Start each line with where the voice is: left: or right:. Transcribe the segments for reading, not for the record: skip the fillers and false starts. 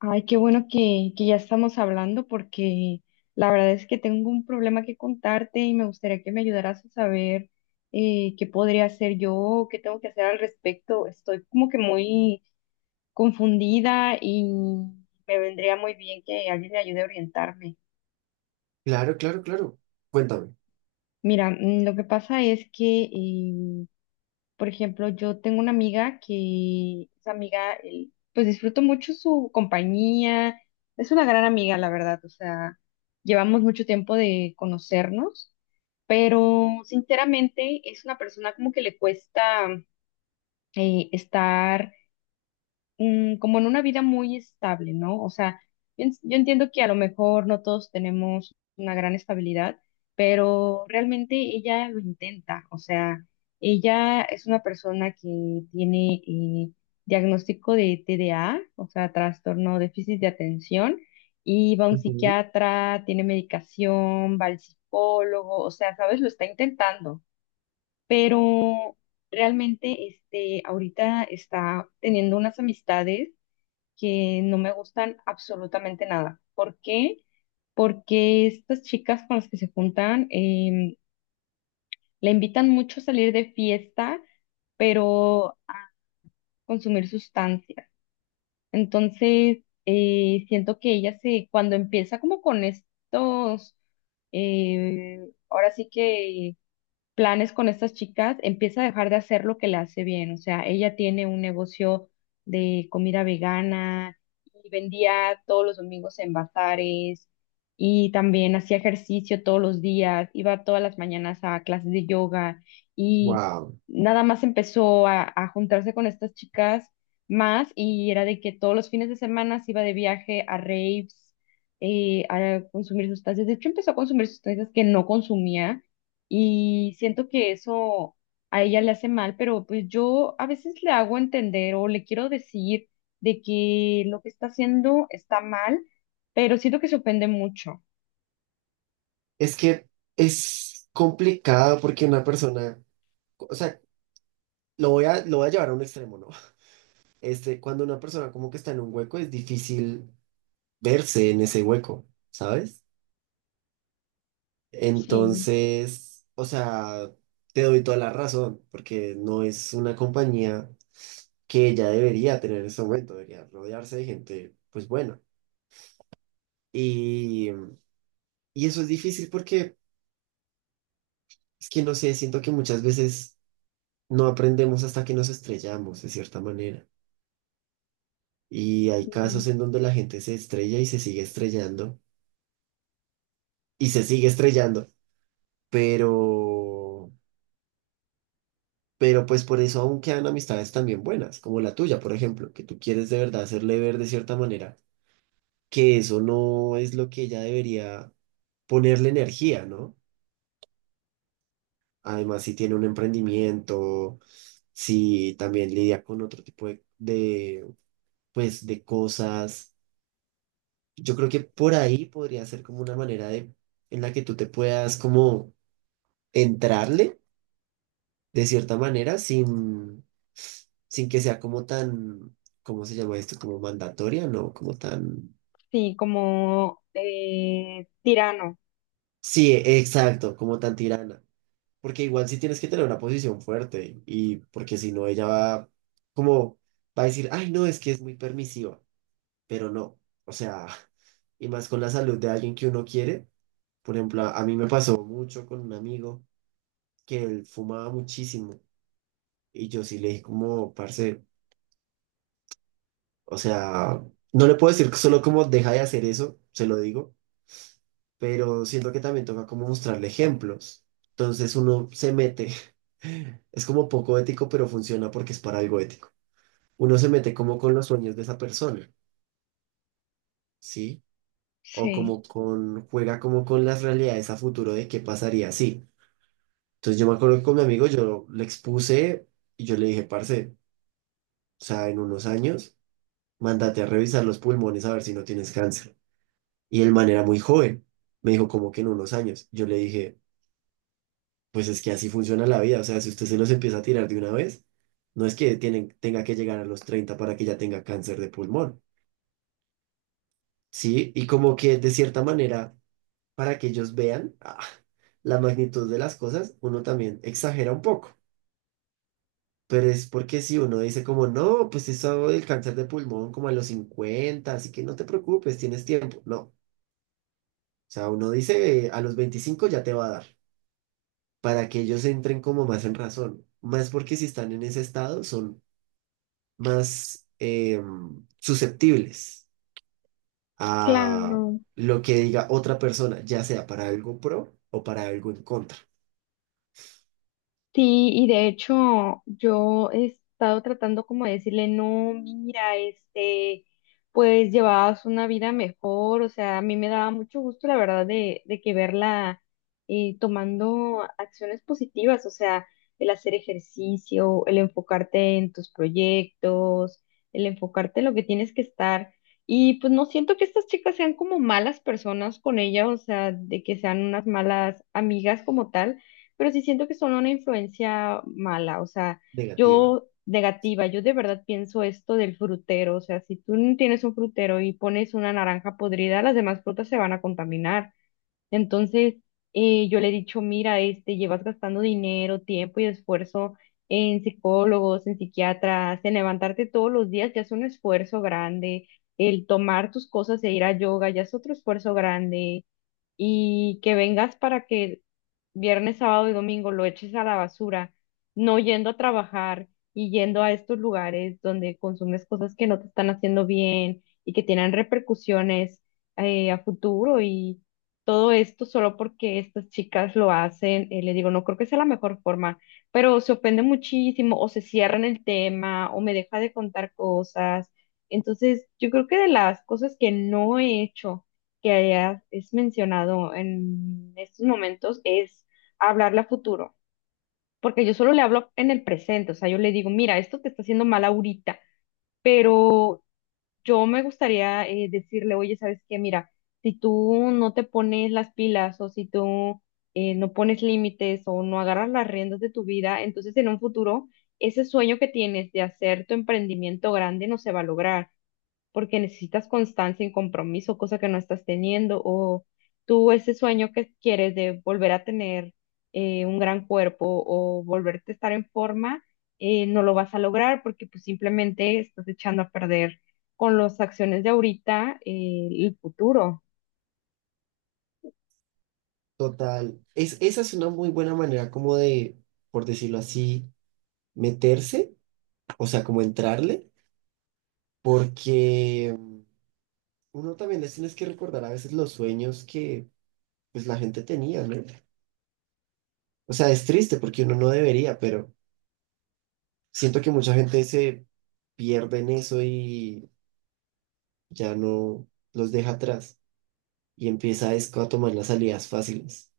left: Ay, qué bueno que ya estamos hablando porque la verdad es que tengo un problema que contarte y me gustaría que me ayudaras a saber qué podría hacer yo, qué tengo que hacer al respecto. Estoy como que muy confundida y me vendría muy bien que alguien me ayude a orientarme.
right: Claro, claro, claro. Cuéntame.
left: Mira, mm, lo que pasa es que. Por ejemplo, yo tengo una amiga que, esa amiga, pues disfruto mucho su compañía, es una gran amiga, la verdad, o sea, llevamos mucho tiempo de conocernos, pero sinceramente es una persona como que le cuesta estar mm, como en una vida muy estable, ¿no? O sea, yo entiendo que a lo mejor no todos tenemos una gran estabilidad, pero realmente ella lo intenta, o sea, ella es una persona que tiene diagnóstico de TDA, o sea, trastorno déficit de atención, y va a un psiquiatra, tiene medicación, va al psicólogo, o sea, ¿sabes? Lo está intentando, pero realmente este ahorita está teniendo unas amistades que no me gustan absolutamente nada. ¿Por qué? Porque estas chicas con las que se juntan la invitan mucho a salir de fiesta, pero a consumir sustancias. Entonces, siento que ella se, cuando empieza como con eh, ahora sí que planes con estas chicas, empieza a dejar de hacer lo que le hace bien. O sea, ella tiene un negocio de comida vegana y vendía todos los domingos en bazares y también hacía ejercicio todos los días, iba todas las mañanas a clases de yoga y
right: Wow.
left: nada más empezó a juntarse con estas chicas más y era de que todos los fines de semana se iba de viaje a raves. A consumir sustancias. De hecho, empezó a consumir sustancias que no consumía y siento que eso a ella le hace mal, pero pues yo a veces le hago entender o le quiero decir de que lo que está haciendo está mal, pero siento que se ofende mucho.
right: Es que es complicado porque una persona, o sea, lo voy a llevar a un extremo, ¿no? Cuando una persona como que está en un hueco, es difícil verse en ese hueco, ¿sabes?
left: Sí,
right: Entonces, o sea, te doy toda la razón, porque no es una compañía que ella debería tener en ese momento, debería rodearse de gente, pues buena. Y, y eso es difícil porque es que no sé, siento que muchas veces no aprendemos hasta que nos estrellamos, de cierta manera. Y hay
left: mm,
right: casos en donde la gente se estrella y se sigue estrellando y se sigue estrellando, pero, pero por eso aún quedan amistades también buenas, como la tuya, por ejemplo, que tú quieres de verdad hacerle ver de cierta manera que eso no es lo que ella debería ponerle energía, ¿no? Además, si tiene un emprendimiento, si también lidia con otro tipo de, pues, de cosas. Yo creo que por ahí podría ser como una manera de, en la que tú te puedas como entrarle de cierta manera, sin que sea como tan, ¿cómo se llama esto? Como mandatoria, ¿no? Como tan,
left: sí, como tirano.
right: sí, exacto, como tan tirana. Porque igual sí tienes que tener una posición fuerte, y porque si no ella va como, va a decir, ay, no, es que es muy permisiva, pero no, o sea, y más con la salud de alguien que uno quiere. Por ejemplo, a mí me pasó mucho con un amigo que él fumaba muchísimo. Y yo sí le dije como, parce, o sea, no le puedo decir solo como deja de hacer eso, se lo digo, pero siento que también toca como mostrarle ejemplos. Entonces uno se mete, es como poco ético, pero funciona porque es para algo ético. Uno se mete como con los sueños de esa persona, ¿sí? O
left: Sí.
right: como con, juega como con las realidades a futuro de qué pasaría, sí. Entonces yo me acuerdo que con mi amigo yo le expuse y yo le dije, parce, o sea, en unos años mándate a revisar los pulmones a ver si no tienes cáncer. Y el man era muy joven, me dijo como que en unos años. Yo le dije, pues es que así funciona la vida, o sea, si usted se los empieza a tirar de una vez, no es que tenga que llegar a los 30 para que ya tenga cáncer de pulmón, ¿sí? Y como que de cierta manera, para que ellos vean la magnitud de las cosas, uno también exagera un poco. Pero es porque si uno dice como, no, pues eso del cáncer de pulmón como a los 50, así que no te preocupes, tienes tiempo. No, o sea, uno dice, a los 25 ya te va a dar, para que ellos entren como más en razón, más porque si están en ese estado son más susceptibles a
left: Claro.
right: lo que diga otra persona, ya sea para algo pro o para algo en contra,
left: Sí, y de hecho yo he estado tratando como de decirle, no, mira, este, pues llevabas una vida mejor, o sea, a mí me daba mucho gusto, la verdad, de que verla tomando acciones positivas, o sea, el hacer ejercicio, el enfocarte en tus proyectos, el enfocarte en lo que tienes que estar. Y pues no siento que estas chicas sean como malas personas con ella, o sea, de que sean unas malas amigas como tal, pero sí siento que son una influencia mala, o sea,
right: negativa.
left: yo negativa, yo de verdad pienso esto del frutero, o sea, si tú no tienes un frutero y pones una naranja podrida, las demás frutas se van a contaminar. Entonces, yo le he dicho, mira, este, llevas gastando dinero, tiempo y esfuerzo en psicólogos, en psiquiatras, en levantarte todos los días, ya es un esfuerzo grande. El tomar tus cosas e ir a yoga ya es otro esfuerzo grande y que vengas para que viernes, sábado y domingo lo eches a la basura, no yendo a trabajar y yendo a estos lugares donde consumes cosas que no te están haciendo bien y que tienen repercusiones a futuro y todo esto solo porque estas chicas lo hacen, le digo, no creo que sea la mejor forma, pero se ofende muchísimo o se cierran el tema o me deja de contar cosas. Entonces, yo creo que de las cosas que no he hecho, que hayas es mencionado en estos momentos es hablarle a futuro, porque yo solo le hablo en el presente, o sea, yo le digo, mira, esto te está haciendo mal ahorita, pero yo me gustaría decirle, oye, ¿sabes qué? Mira, si tú no te pones las pilas o si tú no pones límites o no agarras las riendas de tu vida, entonces en un futuro ese sueño que tienes de hacer tu emprendimiento grande no se va a lograr porque necesitas constancia y compromiso, cosa que no estás teniendo, o tú ese sueño que quieres de volver a tener un gran cuerpo o volverte a estar en forma, no lo vas a lograr porque pues simplemente estás echando a perder con las acciones de ahorita, el futuro.
right: Total, esa es una muy buena manera como de, por decirlo así, meterse, o sea, como entrarle, porque uno también les tienes que recordar a veces los sueños que pues la gente tenía, ¿no? O sea, es triste porque uno no debería, pero siento que mucha gente se pierde en eso y ya no los deja atrás y empieza es a tomar las salidas fáciles.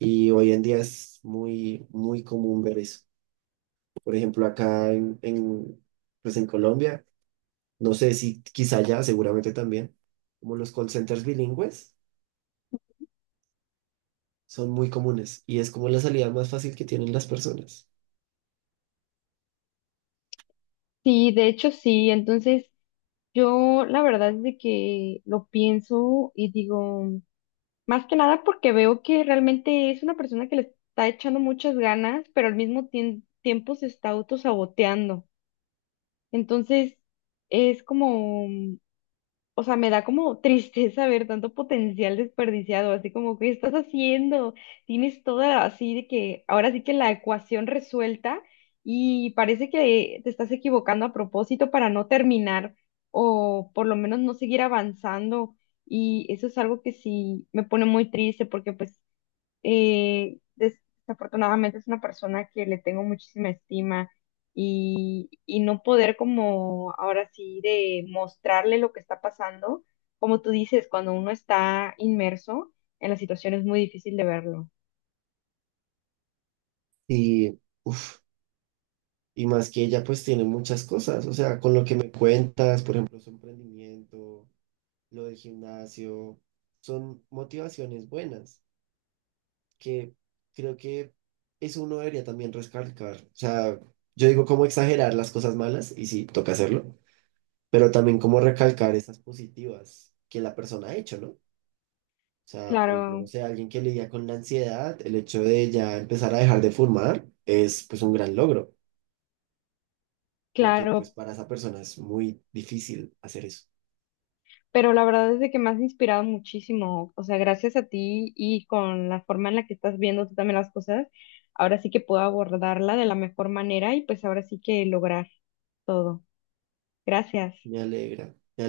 right: Y hoy en día es muy, muy común ver eso. Por ejemplo, acá en, pues en Colombia, no sé si quizá ya, seguramente también, como los call centers bilingües son muy comunes y es como la salida más fácil que tienen las personas.
left: Sí, de hecho sí, entonces yo la verdad es de que lo pienso y digo... Más que nada porque veo que realmente es una persona que le está echando muchas ganas, pero al mismo tiempo se está autosaboteando. Entonces, es como, mm, o sea, me da como tristeza ver tanto potencial desperdiciado, así como, ¿qué estás haciendo? Tienes toda así de que ahora sí que la ecuación resuelta y parece que te estás equivocando a propósito para no terminar o por lo menos no seguir avanzando. Y eso es algo que sí me pone muy triste porque pues eh, des- desafortunadamente es una persona que le tengo muchísima estima y no poder como ahora sí de mostrarle lo que está pasando, como tú dices, cuando uno está inmerso en la situación es muy difícil de verlo.
right: Y, uff. Y más que ella pues tiene muchas cosas, o sea, con lo que me cuentas, por ejemplo, su emprendimiento, lo del gimnasio, son motivaciones buenas que creo que eso uno debería también recalcar. O sea, yo digo cómo exagerar las cosas malas y sí, toca hacerlo, pero también cómo recalcar esas positivas que la persona ha hecho, ¿no? O sea, por ejemplo, no
left: Claro,
right: sé, alguien que lidia con la ansiedad, el hecho de ya empezar a dejar de fumar es pues un gran logro porque pues
left: claro,
right: para esa persona es muy difícil hacer eso.
left: pero la verdad es de que me has inspirado muchísimo, o sea, gracias a ti y con la forma en la que estás viendo tú también las cosas, ahora sí que puedo abordarla de la mejor manera y pues ahora sí que lograr todo. Gracias.
right: Me alegra, me